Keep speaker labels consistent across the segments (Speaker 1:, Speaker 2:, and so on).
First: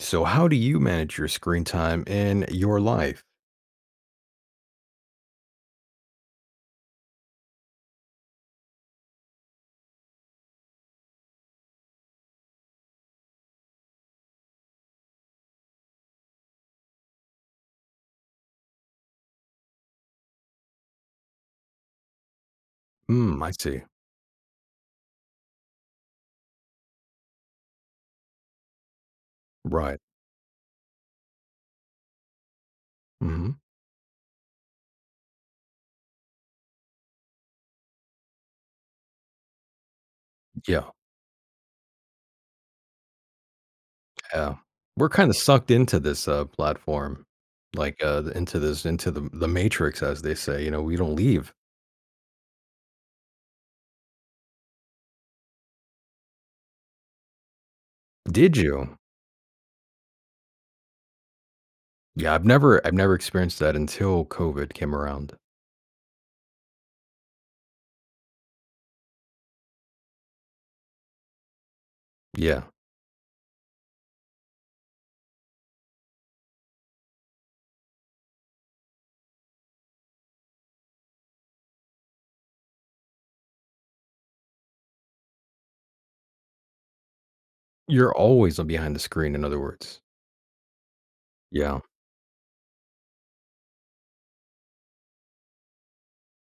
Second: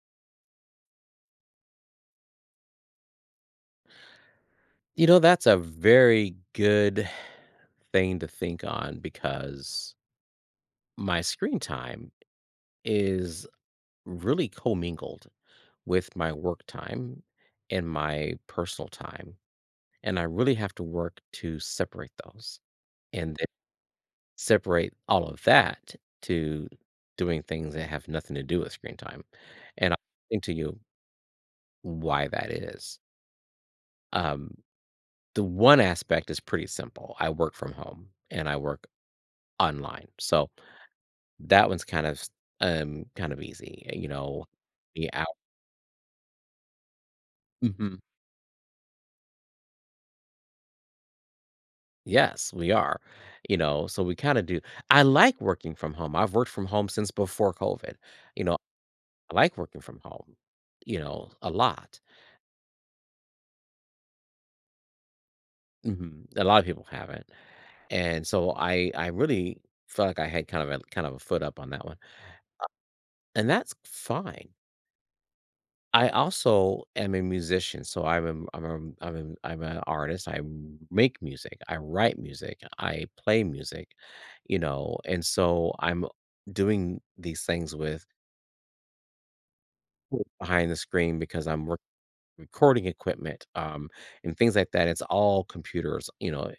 Speaker 1: So how do you manage your screen time in your life?
Speaker 2: You know, that's a very good thing to think on because my screen time is really commingled with my work time and my personal time. And I really have to work to separate those, and
Speaker 1: Mm,
Speaker 2: then
Speaker 1: I see.
Speaker 2: separate all of that to doing things that have nothing to do with screen time. And I'll
Speaker 1: Right.
Speaker 2: explain to you why that is.
Speaker 1: Mhm.
Speaker 2: Um, the one aspect is pretty simple. I work from home and I work online, so
Speaker 1: Yeah,
Speaker 2: that one's kind of easy, you know,
Speaker 1: yeah. We're
Speaker 2: we out.
Speaker 1: kinda sucked into this, platform,
Speaker 2: Mhm.
Speaker 1: like, the into this into the matrix, as they say, you know, we don't leave.
Speaker 2: Yes, we are, you know, so we kinda do. I like working from home. I've worked from home since before COVID, you know.
Speaker 1: Did you?
Speaker 2: I like working from home, you know, a lot.
Speaker 1: Yeah, I've never experienced that until COVID came around.
Speaker 2: Mhm, a lot of people haven't, and so I really felt like I had kind of a foot up on that one,
Speaker 1: Yeah.
Speaker 2: and that's fine. I also am a musician, so I'm an artist. I make music, I write music, I play music, you know, and so I'm doing these things with
Speaker 1: You're always behind the screen, in other words.
Speaker 2: cool. Behind the screen because
Speaker 1: Yeah.
Speaker 2: recording equipment, and things like that. It's all computers, you know,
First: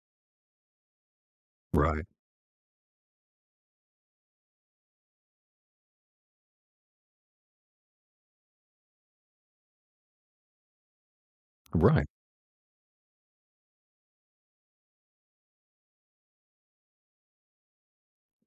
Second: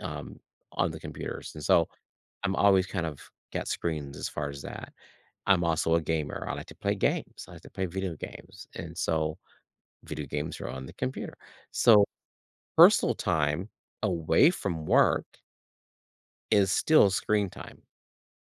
Speaker 2: um, on the computers, and so
Speaker 1: Right.
Speaker 2: I'm always kind of got screens as far as that. I'm also a gamer. I like to play games. I like to play video games, and so video games are on the computer. So
Speaker 1: Right.
Speaker 2: personal time away from work is still screen time.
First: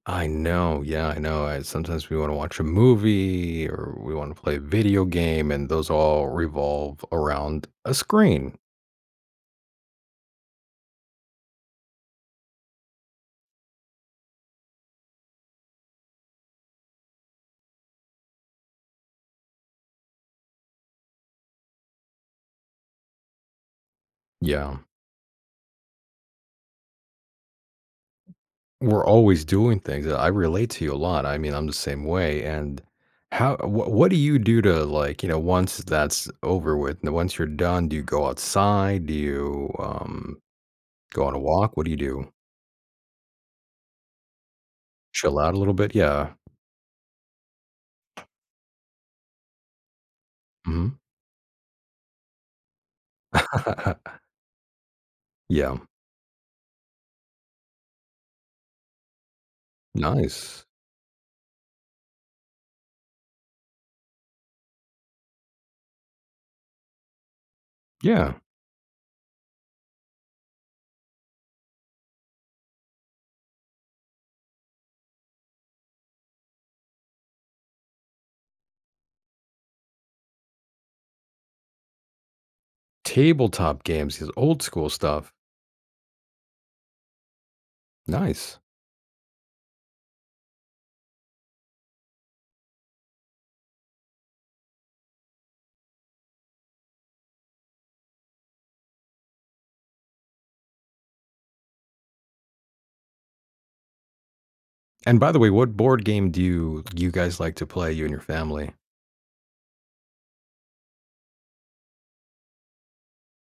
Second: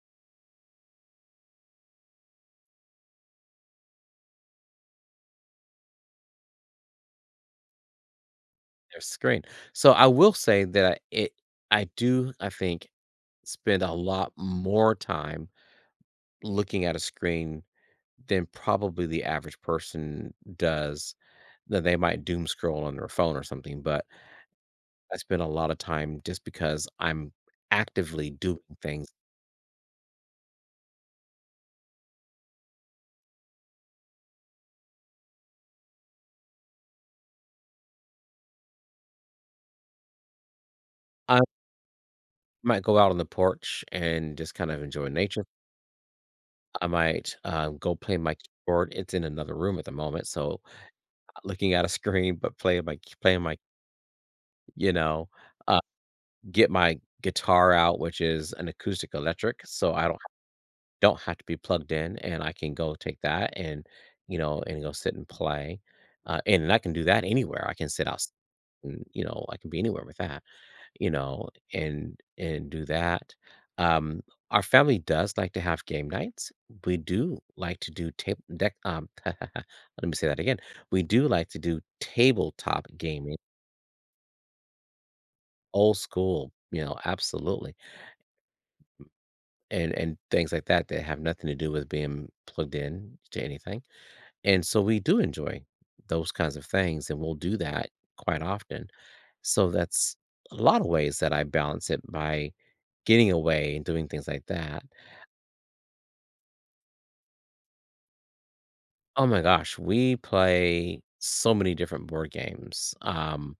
Speaker 1: I know. I sometimes we wanna watch a movie or we wanna play a video game, and those all revolve around a screen.
Speaker 2: There's screen. So I will say that I- it I do I think spend a lot more time looking at a screen than probably the average person does. That they might doom scroll on their phone or something, but
Speaker 1: Yeah.
Speaker 2: I spend a lot of time just because I'm actively doing
Speaker 1: We're
Speaker 2: things.
Speaker 1: always doing things. I relate to you a lot. I mean, I'm the same way, and how wha what do you do to, like, once that's over with and once you're done, do you go outside? Do you, go on a
Speaker 2: I
Speaker 1: walk? What do you do?
Speaker 2: might go out on the porch and just kind of enjoy
Speaker 1: Chill
Speaker 2: nature.
Speaker 1: out a little bit? Yeah.
Speaker 2: I might, go play my keyboard. It's in another room at the moment, so
Speaker 1: Mhm.
Speaker 2: looking at a screen, but playing my, you know,
Speaker 1: Yeah.
Speaker 2: uh, get my guitar out, which is an acoustic electric, so I
Speaker 1: Nice.
Speaker 2: don't have to be plugged in, and I can go take that and, you know, and go sit and play. And I can do that anywhere. I can sit out,
Speaker 1: Yeah.
Speaker 2: and, you know, I can be anywhere with that, you know, and do that. Um, our family does like to have game nights. We do like to do table deck. Let me say that again. We do like to do tabletop gaming,
Speaker 1: Tabletop games, his old school stuff.
Speaker 2: old school. You know, absolutely,
Speaker 1: Nice.
Speaker 2: and things like that that have nothing to do with being plugged in to anything. And so we do enjoy those kinds of things, and we'll do that quite often. So that's a lot of ways that I balance it by getting away and doing things like that.
Speaker 1: And by the way, what board game do you guys like to play, you and your family?
Speaker 2: Oh my gosh, we play so many different board games.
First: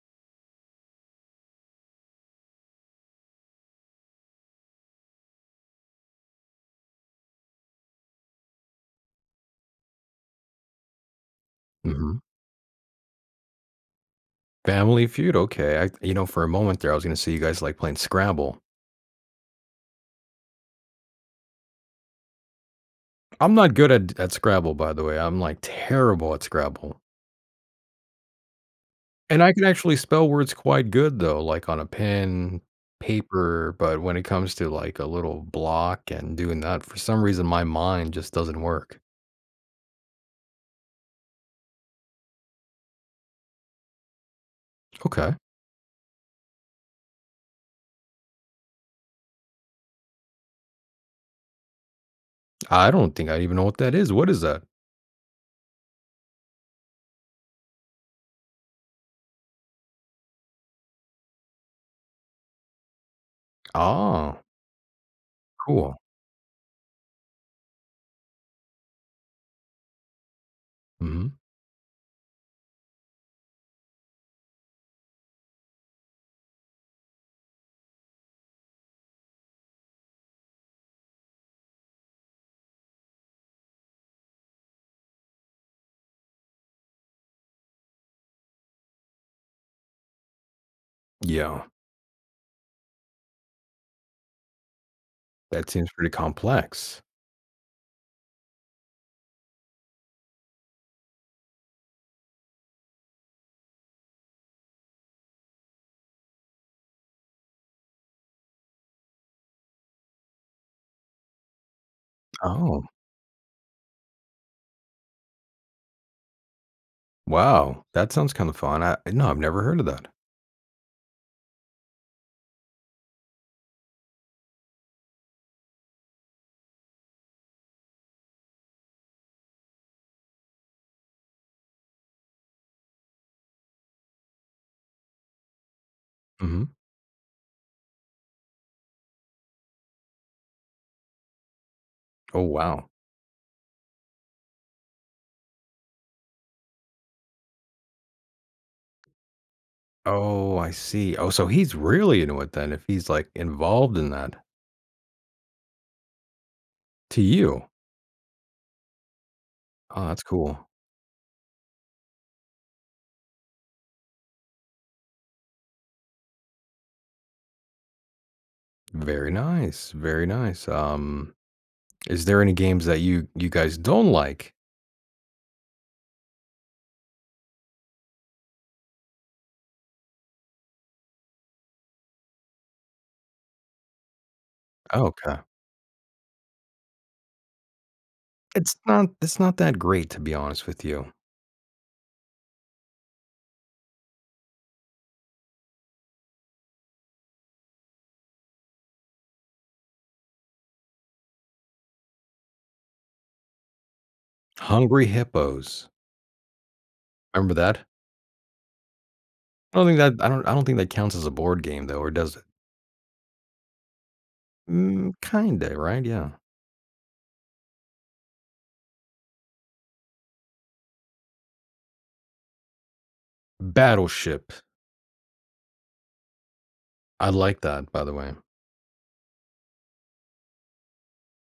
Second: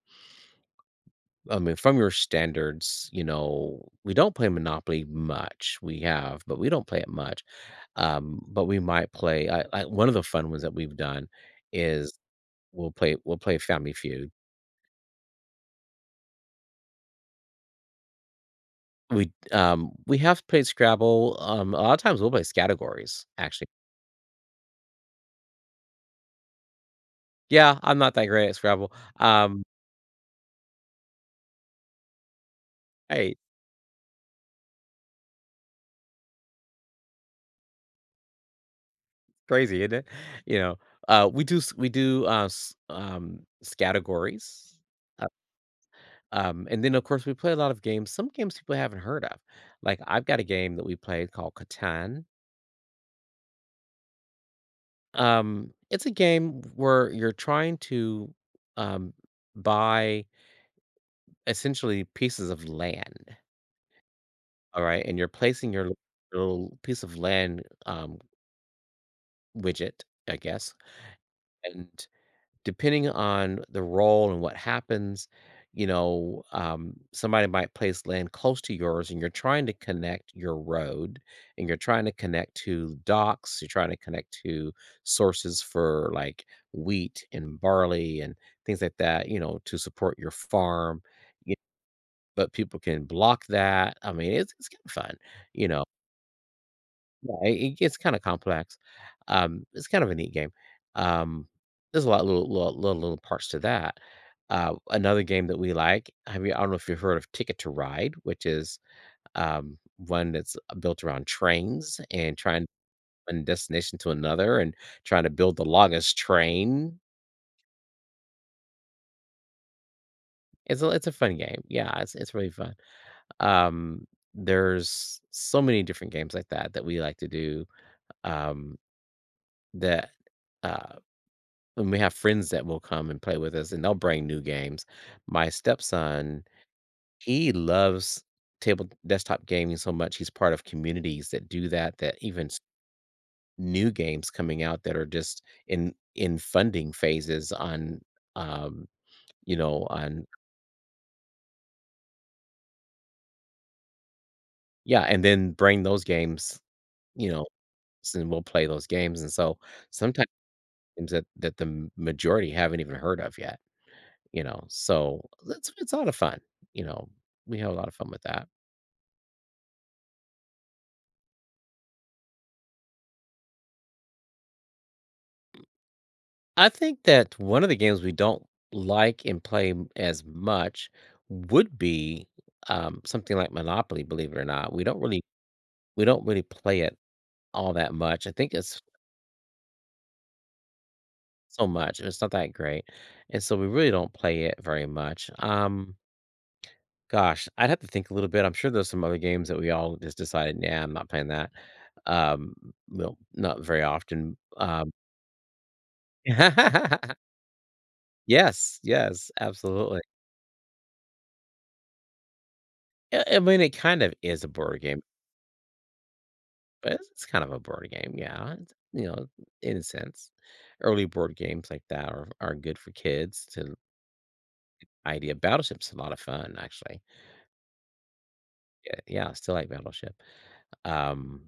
Speaker 2: I mean, from your standards, you know, we don't play Monopoly much. We have, but we don't play it much. But we might play. One of the fun ones that we've done is
Speaker 1: Mhm.
Speaker 2: we'll play Family Feud.
Speaker 1: Family Feud, okay. For a moment there, I was gonna say you guys like playing Scrabble.
Speaker 2: We have played Scrabble. A lot of times we'll play categories.
Speaker 1: I'm
Speaker 2: Actually,
Speaker 1: not good at Scrabble, by the way. I'm, like, terrible at Scrabble.
Speaker 2: yeah, I'm not that great at Scrabble.
Speaker 1: And I
Speaker 2: Um,
Speaker 1: can actually spell words quite good, though, like, on a pen,
Speaker 2: hey,
Speaker 1: paper, but when it comes to, like, a little block and doing that, for some reason, my mind just doesn't work.
Speaker 2: Crazy, isn't it? You know, we do, s s categories. Oh.
Speaker 1: Okay.
Speaker 2: And then, of course, we play a lot of games, some games people haven't heard of. Like, I've got a game that we played called Catan.
Speaker 1: I don't think I even know what that is. What is that?
Speaker 2: It's a game where you're trying to, um, buy, essentially, pieces of land,
Speaker 1: Oh,
Speaker 2: alright? And you're placing your
Speaker 1: cool.
Speaker 2: little piece of land, widget, I guess,
Speaker 1: Mhm.
Speaker 2: and depending on the role and what happens, you know, somebody might place land close to yours and you're trying to connect your road, and you're trying to connect to docks, you're trying to connect to sources for like wheat and barley and things like that, you know, to support your farm. y-
Speaker 1: Yeah.
Speaker 2: But people can block that. I mean, it's kind of fun, you
Speaker 1: That
Speaker 2: know.
Speaker 1: seems pretty complex.
Speaker 2: Yeah, it gets kinda complex. It's kind of a neat game. Um, there's a lot of little parts to that. Another game that we like, have you, I don't know if you've heard of Ticket to Ride, which is, one that's built around trains and trying
Speaker 1: Oh,
Speaker 2: one destination to another and trying to build the longest train.
Speaker 1: wow. That sounds kinda fun. I've never heard of that.
Speaker 2: It's a fun game. Yeah, it's really fun. Um, there's so many different games like that that we like to do, um, that, uh And we have friends that will come and play with us, and they'll bring new games. My stepson,
Speaker 1: Mhm.
Speaker 2: he loves table desktop gaming so much. He's part of communities that do that, that
Speaker 1: Oh,
Speaker 2: even
Speaker 1: wow.
Speaker 2: new games coming out that are just in funding phases on, um, you know, on,
Speaker 1: Oh, I see. Oh, so he's really into it then if he's, like, involved in that
Speaker 2: yeah, and then bring those games,
Speaker 1: to
Speaker 2: you know,
Speaker 1: you.
Speaker 2: and we'll play those games. And so
Speaker 1: Oh, that's
Speaker 2: sometimes
Speaker 1: cool.
Speaker 2: games that, that the majority haven't even heard of yet, you know. So it's a lot of fun, you know. We have a lot of fun with that.
Speaker 1: Very nice, very nice. Is there any games that you guys don't like?
Speaker 2: I think that one of the games we don't like and play as much would be, something like Monopoly. Believe it or not,
Speaker 1: Oh, okay.
Speaker 2: we don't really play it all that much. I think it's
Speaker 1: It's not that great, to be honest with you.
Speaker 2: so much. And it's not that great, and so we really don't play it very much. Gosh, I'd have to think a little bit. I'm sure there's some other games that we all just decided, yeah, I'm not playing that. Um, well, not very often.
Speaker 1: Hungry Hippos. Remember that?
Speaker 2: Yes, yes,
Speaker 1: I don't think
Speaker 2: absolutely.
Speaker 1: that I don't I don't think that counts as a board game, though, or does it?
Speaker 2: I mean, it kind of is a board game.
Speaker 1: Mm, kinda, right? Yeah.
Speaker 2: But it's kind of a board game, yeah, it's, you know, in a sense. Early board games like that are good for kids to
Speaker 1: Battleship.
Speaker 2: idea. Battleship's a lot of fun, actually.
Speaker 1: I like that, by the way.
Speaker 2: Yeah, yeah, I still like Battleship. Um,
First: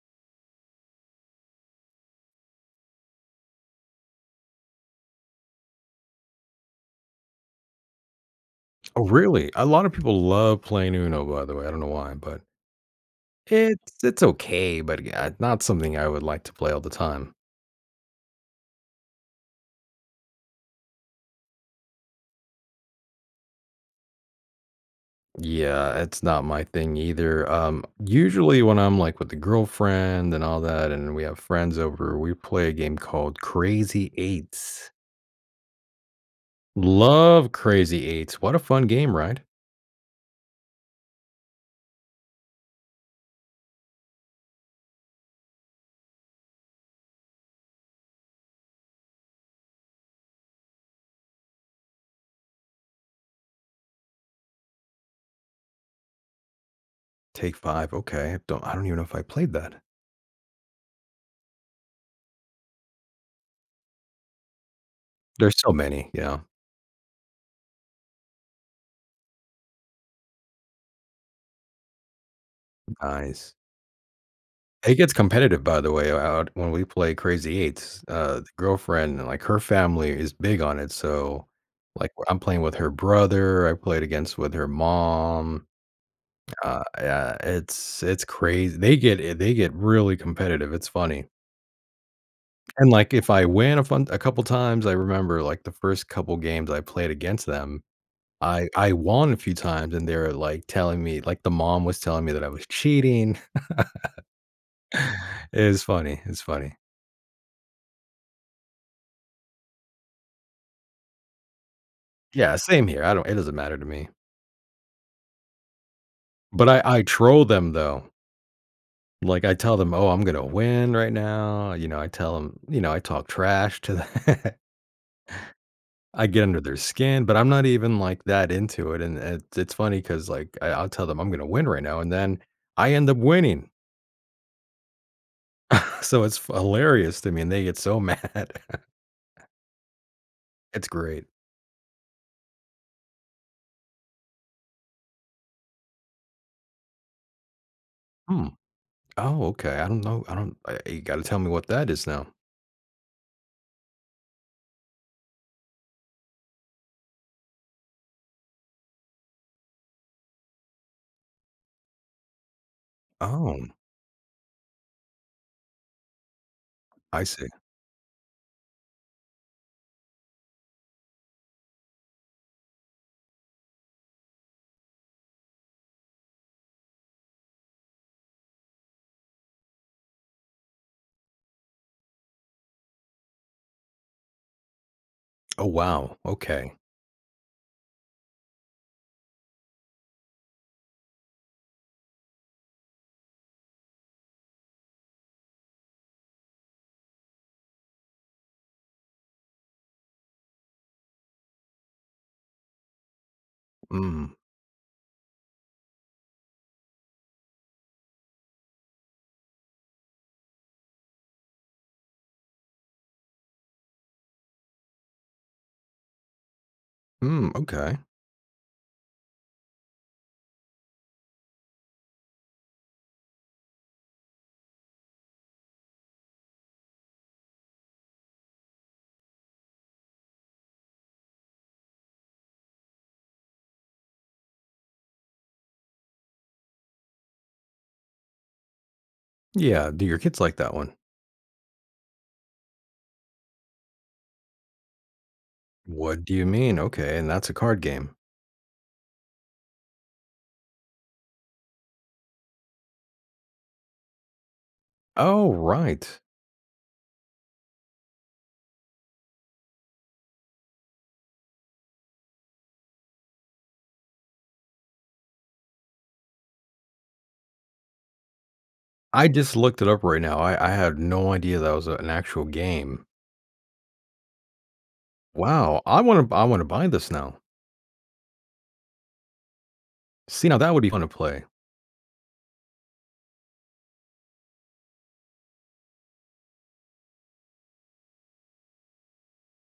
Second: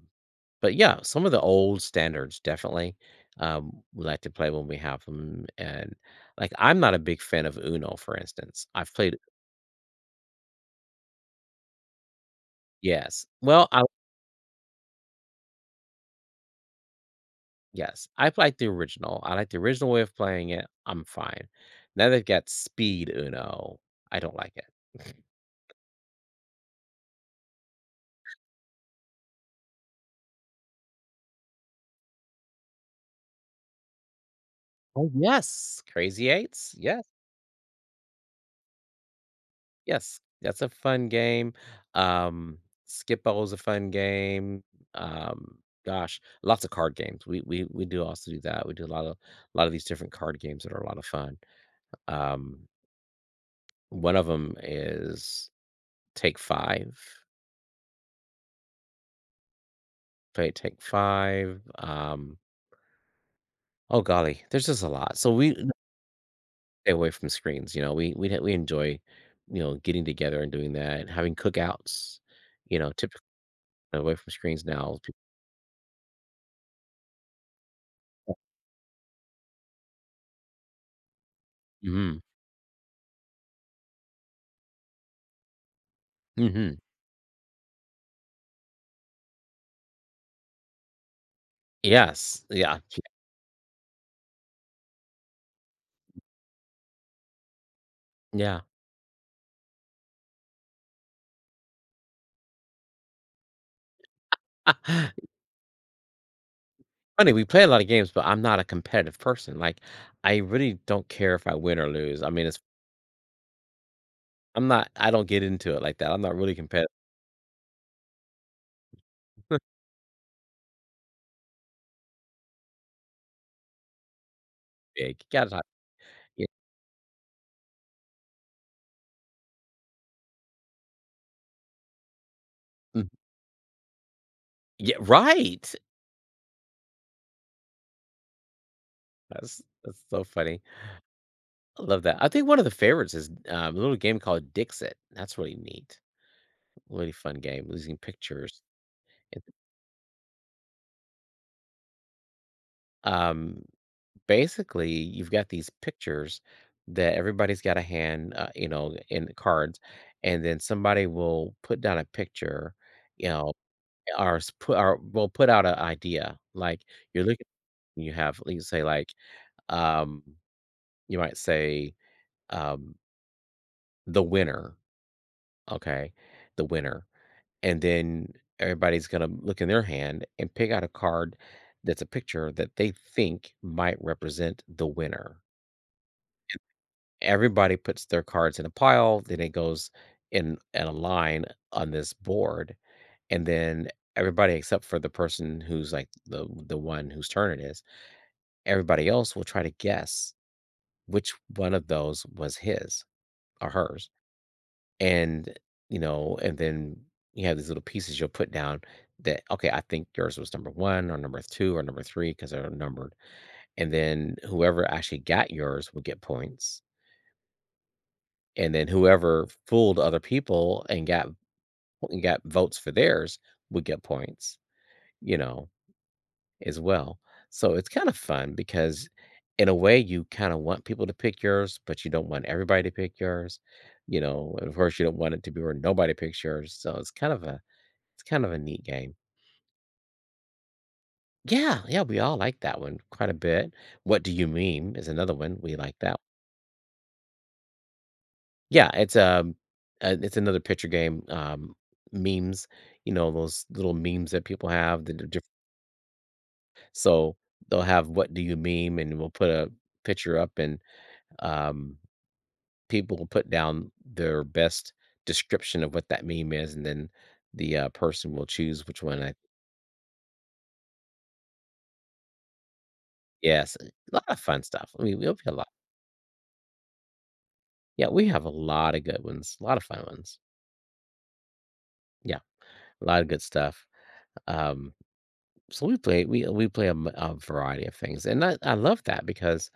Speaker 2: but, yeah, some of the old standards definitely, we like to play when we have them. And, like, I'm not a big fan of Uno, for instance. I've
Speaker 1: Oh,
Speaker 2: played.
Speaker 1: really? A lot of people love playing Uno, by the way. I don't know why, but
Speaker 2: Yes. Well, I
Speaker 1: it's okay, but yeah, not something I would like to play all the time.
Speaker 2: Yes, I like the original. I like the original way of playing it, I'm fine. Now they've got speed Uno, I don't like it.
Speaker 1: Yeah, it's not my thing either. Usually when I'm like with the girlfriend and all that, and we have friends over, we play a game called Crazy Eights.
Speaker 2: Oh, yes. Crazy Eights. Yes,
Speaker 1: Love Crazy Eights. What a fun game, right?
Speaker 2: yes. That's a fun game. Um, Skip-Bo is a fun game. Um, Gosh, lots of card games. We do also do that. We do a lot of these different card games that are a lot of fun. Um, One of them is Take Five.
Speaker 1: Take five. Okay. I don't even know if I played that.
Speaker 2: Play Take Five. Oh golly, there's just a lot. So we
Speaker 1: There's so many. Yeah.
Speaker 2: stay away from screens. You know, we enjoy, you know, getting together and doing that, having cookouts. You know, typically
Speaker 1: Nice.
Speaker 2: away from screens
Speaker 1: It
Speaker 2: now.
Speaker 1: gets competitive, by the way, out when we play Crazy Eights, the girlfriend like, her family is big on it, so, like,
Speaker 2: Mhm,
Speaker 1: I'm playing with her brother, I played against with her mom,
Speaker 2: mhm.
Speaker 1: yeah, it's crazy. They get they get really competitive, it's funny,
Speaker 2: Yes, yeah,
Speaker 1: and, like, if I win a couple times, I remember, like, the first couple games I played against them,
Speaker 2: yeah.
Speaker 1: I won a few times, and they were, like, telling me like, the mom was telling me that I was cheating. It's funny, it's funny.
Speaker 2: Funny, we play a lot of games, but I'm not a competitive person, like, I really don't care if I win or lose. I mean,
Speaker 1: Yeah,
Speaker 2: it's,
Speaker 1: same here. I don't It doesn't matter to me.
Speaker 2: I don't get into it like that. I'm not really
Speaker 1: But I
Speaker 2: competitive.
Speaker 1: I troll them though. Like I tell them, "Oh, I'm gonna win right now." You know, I tell them, you know, I talk trash to them.
Speaker 2: Like, you gotta talk.
Speaker 1: I get
Speaker 2: Yeah,
Speaker 1: under their skin, but I'm not even like that into it. It's funny because I'll tell them I'm gonna win right now, and then I
Speaker 2: mhm.
Speaker 1: end up winning.
Speaker 2: Yeah, right!
Speaker 1: So it's hilarious to me, and they get so mad.
Speaker 2: That's so funny.
Speaker 1: It's great.
Speaker 2: I love that. I think one of the favorites is, a little game called Dixit. That's really neat. Really fun game, losing
Speaker 1: Hmm.
Speaker 2: pictures. It
Speaker 1: Oh, okay. I don't know. I don't. I, You got to tell me what that is now.
Speaker 2: um Basically, you've got these pictures that everybody's got a hand, you know, in the cards, and then somebody will put down a picture, you know,
Speaker 1: Oh,
Speaker 2: or s- put or will put out an idea. Like,
Speaker 1: I
Speaker 2: you're looking,
Speaker 1: see.
Speaker 2: you have, like, you say like, um, you might say, um, the winner, okay, the winner, and then everybody's gonna look in their hand and pick out a card that's a picture that they think might represent the winner.
Speaker 1: Oh, wow. Okay.
Speaker 2: Everybody puts their cards in a pile, then it goes in a line on this board, and then everybody except for the person who's, like, the one whose turn it is, everybody else will try to guess which one of those was his or hers,
Speaker 1: Hmm.
Speaker 2: and, you know, and then you have these little pieces you'll put down that, "Okay, I think yours was number 1 or number 2 or number three because 'cause they're numbered, and then whoever actually got yours will get points.
Speaker 1: Hmm. Okay.
Speaker 2: And then whoever fooled other people and got votes for theirs would get points, you know, as well. So it's kind of fun because in a way you kind of want people to pick yours, but you don't want everybody to pick yours, you know, and of course you don't want it to be where nobody picks yours. So it's kind of a neat game.
Speaker 1: Yeah, do your kids like that one?
Speaker 2: Yeah, yeah, we all like that one quite a bit. What Do You Mean is another one. We like that.
Speaker 1: What do you mean? Okay, and that's a card game.
Speaker 2: Yeah, it's another picture game, memes, you know, those little memes that people have that are diff,
Speaker 1: Oh, right.
Speaker 2: so they'll have "What Do You Meme?" and we'll put a picture up and, um, people will put down their best description of what that meme is, and then the, person will choose which one
Speaker 1: I
Speaker 2: I.
Speaker 1: just looked it up right now. I had no idea that was a- an actual game.
Speaker 2: Yes, a lot of fun stuff. I mean, we hope you a lot.
Speaker 1: Wow, I want to buy this now.
Speaker 2: Yeah, we have a lot of good ones, a lot of fun ones.
Speaker 1: See, now that would be fun to play
Speaker 2: Yeah, a lot of good stuff. Um So we play a, a variety of things, and I love that because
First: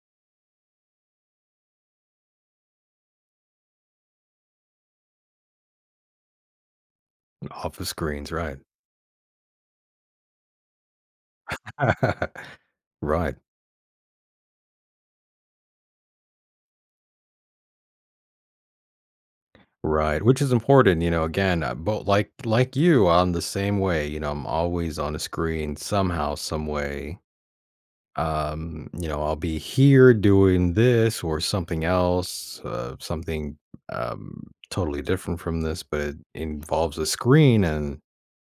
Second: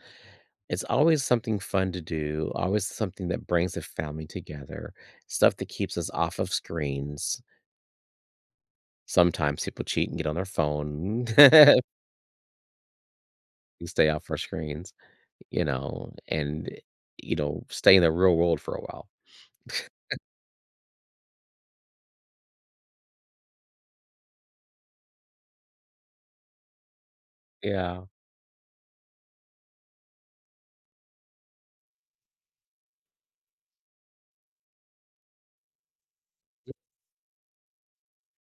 Speaker 2: it's always something fun to do, always something that brings the family together, stuff that keeps us off of screens.
Speaker 1: off the screens, right?
Speaker 2: Sometimes people cheat and get on their phone,
Speaker 1: Right,
Speaker 2: we stay off our screens, you know, you know, stay in the real world for a while.
Speaker 1: right. Which is important, you know. Again, but like you, I'm the same way. You know, I'm always on a screen somehow, some way.
Speaker 2: Yeah.
Speaker 1: Um, you know, I'll be here doing this or something else, something um totally different from this, but it involves a screen, and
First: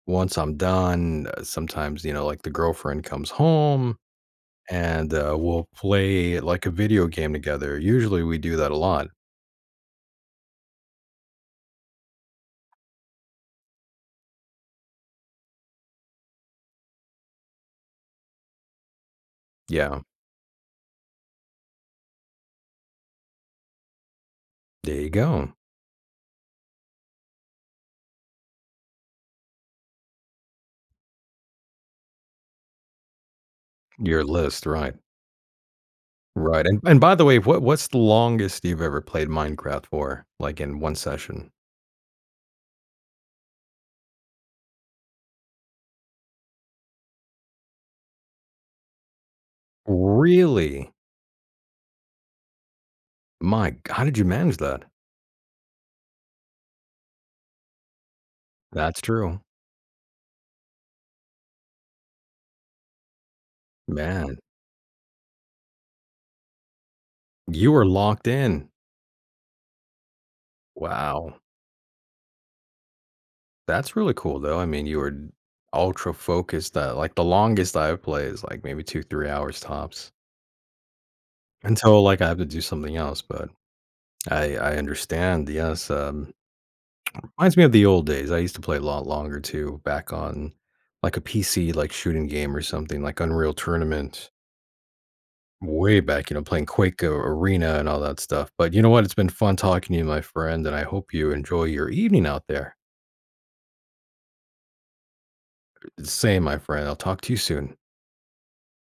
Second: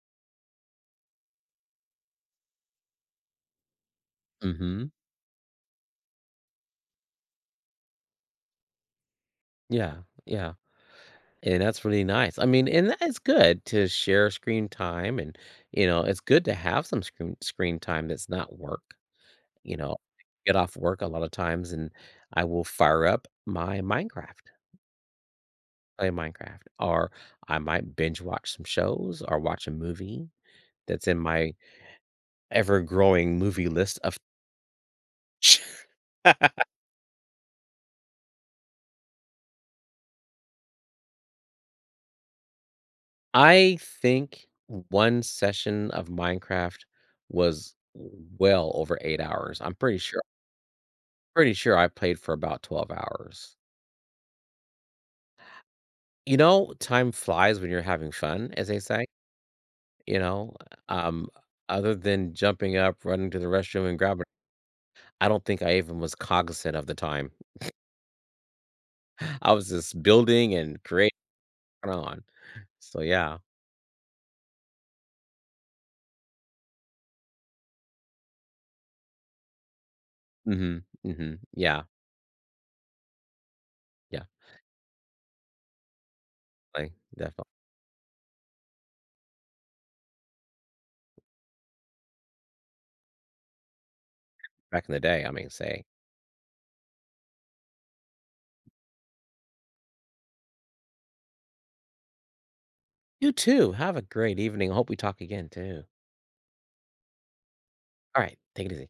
Speaker 1: once I'm done, sometimes, you know, like the girlfriend comes home
Speaker 2: Mm-hmm.
Speaker 1: and, we'll play like a video game together. Usually we do that a lot.
Speaker 2: Yeah. Yeah. And that's really nice. I mean, and that- it's good to share screen time and, you know, it's good to have some screen time that's not work. You know,
Speaker 1: Yeah,
Speaker 2: get off work a lot of times and I will fire up my Minecraft,
Speaker 1: there you go.
Speaker 2: play Minecraft, or I might binge watch some shows or watch a movie that's in my ever-growing movie list of
Speaker 1: Your list, right. Right. And by the way, what's the longest you've ever played Minecraft for, like, in one session?
Speaker 2: I think one session of Minecraft was well over 8 hours. I'm pretty sure
Speaker 1: Really?
Speaker 2: Pretty sure I played for about 12 hours.
Speaker 1: My g how did you manage that?
Speaker 2: You know, time flies when you're having fun, as they
Speaker 1: That's
Speaker 2: say.
Speaker 1: true.
Speaker 2: You know, um, other than jumping up, running to the restroom and grabbing,
Speaker 1: Man,
Speaker 2: I don't think I even was cognizant of the time.
Speaker 1: you were locked in.
Speaker 2: I was just building and creating
Speaker 1: Wow.
Speaker 2: on. So, yeah.
Speaker 1: That's really cool, though. I mean, you were ultra focused that like, the longest I would play is, like, maybe 2, 3 hours tops
Speaker 2: Mhm, mhm. Yeah,
Speaker 1: until, like, I have to do something else, but
Speaker 2: yeah,
Speaker 1: I understand, yes,
Speaker 2: like, definitely
Speaker 1: reminds me of the old days. I used to play a lot longer too back on, like, a PC, like, shooting game or something, like Unreal Tournament.
Speaker 2: back in the day, I mean, say.
Speaker 1: Way back, you know, playing Quake a Arena and all that stuff, but you know what? It's been fun talking to you, my friend, and I hope you enjoy your evening out there.
Speaker 2: You too, have a great evening, hope we talk again too.
Speaker 1: Same, my friend. I'll talk to you soon.
Speaker 2: Alright, take it easy.